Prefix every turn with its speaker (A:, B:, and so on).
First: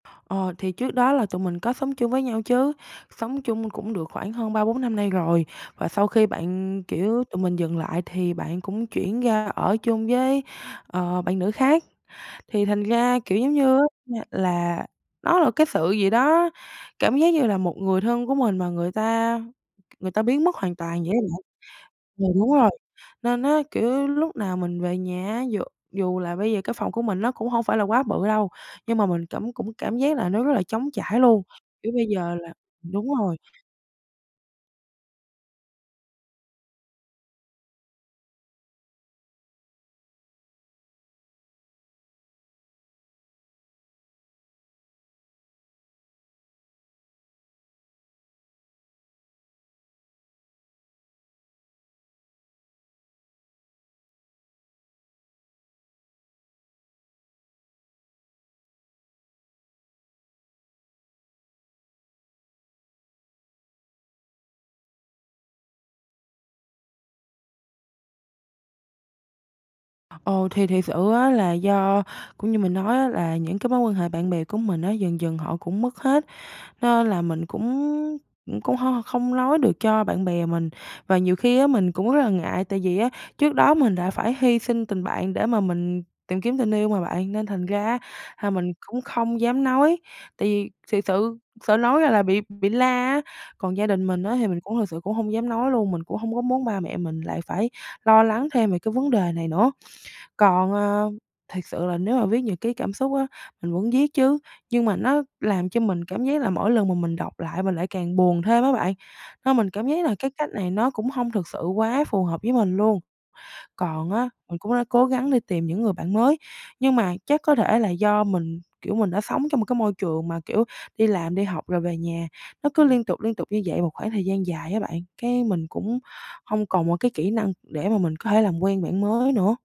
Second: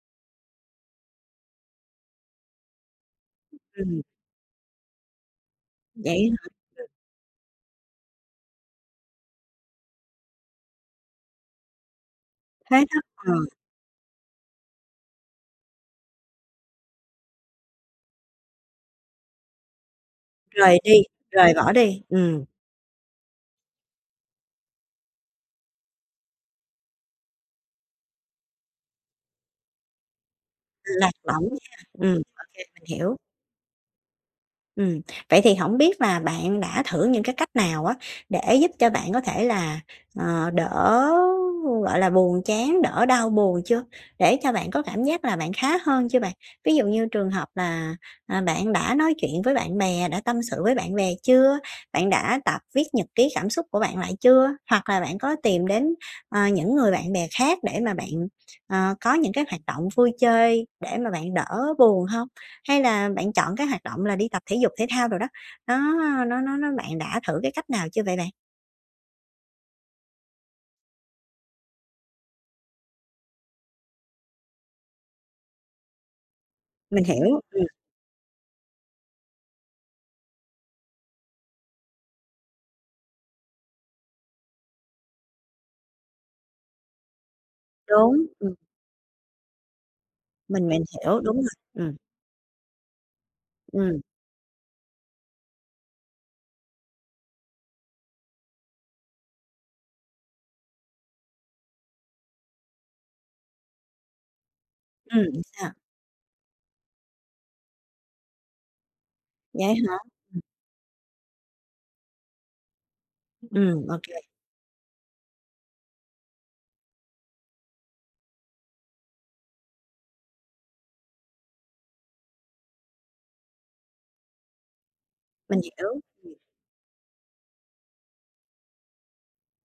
A: Ờ, thì trước đó là tụi mình có sống chung với nhau chứ, sống chung cũng
B: Ừm.
A: được khoảng hơn 3-4 năm nay rồi, và sau khi
B: Vậy
A: bạn,
B: hả?
A: kiểu tụi mình dừng lại thì bạn cũng chuyển ra ở chung với, ờ, bạn nữ khác. Thì
B: Thế
A: thành
B: á?
A: ra,
B: Ờ.
A: kiểu giống á, ơ, là nó là cái sự gì đó, cảm giác như là một người thân của mình mà người ta người ta biến mất hoàn
B: Rời đi,
A: toàn vậy á bạn.
B: rời bỏ đi,
A: Ừ,
B: ừm.
A: đúng rồi, nên á, kiểu, lúc nào mình về nhà á, dù dù là bây giờ cái phòng của mình nó cũng hông phải là quá bự đâu, nhưng mà mình cảm cũng cảm giác là nó rất là trống
B: Lạc
A: trải luôn,
B: lỏng nha,
A: kiểu bây
B: ừm,
A: giờ
B: ô
A: là
B: kê, mình
A: đúng
B: hiểu.
A: rồi.
B: Ừm, vậy thì hổng biết là bạn đã thử những cái cách nào á, để giúp cho bạn có thể là, ờ, đỡ, gọi là, buồn chán, đỡ đau buồn chưa, để cho bạn có cảm giác là bạn khá hơn chưa bạn? Ví dụ như trường hợp là, ờ, bạn đã nói chuyện với bạn bè, đã tâm sự với bạn bè chưa? Bạn đã tập viết nhật ký cảm xúc của bạn lại chưa, hoặc là bạn có tìm đến, ờ, những người bạn bè khác để mà bạn, ờ, có những cái hoạt động vui chơi để mà bạn đỡ buồn hông? Hay là bạn chọn cái hoạt động là đi tập thể dục thể thao đồ đó, nó nó nó nó bạn đã thử cái cách nào chưa vậy bạn?
A: Ồ, thì thiệt sự á, là do cũng như mình nói á, là những cái mối quan hệ bạn bè của mình á, dần dần họ cũng mất hết,
B: Mình
A: nên là
B: hiểu,
A: mình
B: ừm.
A: cũng cũng hông không nói được cho bạn bè mình. Và nhiều khi á, mình cũng rất là ngại, tại vì á, trước đó mình đã phải hy sinh tình bạn để mà mình tìm kiếm tình yêu mà bạn, nên thành ra á,
B: Đúng,
A: là
B: ừm.
A: mình cũng không dám nói, tại
B: Mình,
A: vì
B: mình
A: thiệt
B: hiểu, đúng
A: sự
B: rồi,
A: sợ
B: ừm.
A: nói ra là bị bị la á. Còn gia
B: Ừm.
A: đình mình á, thì mình cũng thực sự cũng hông dám nói luôn, mình cũng hông có muốn ba mẹ mình lại phải lo lắng thêm về cái vấn đề này nữa. Còn, ờ, thiệt sự là nếu mà viết nhật ký cảm xúc á, mình muốn viết chứ, nhưng mà nó
B: Ừm,
A: làm
B: sao?
A: cho mình cảm giác là mỗi lần mà mình đọc lại mình lại càng buồn thêm á bạn, nên mình
B: Vậy
A: cảm
B: hả?
A: giác là cái
B: Ừm.
A: cách này nó cũng hông thực sự quá phù hợp với mình luôn.
B: Ừm, ô
A: Còn
B: kê.
A: á, mình cũng đã cố gắng đi tìm những người bạn mới, nhưng mà chắc có thể là do mình, kiểu, mình đã sống trong một cái môi trường mà, kiểu, đi làm đi học rồi về nhà nó cứ liên tục, liên tục như vậy một khoảng thời gian dài á bạn, cái
B: Mình
A: mình
B: hiểu,
A: cũng
B: ừm.
A: hông còn một cái kỹ năng để mà mình có thể làm quen bạn mới nữa.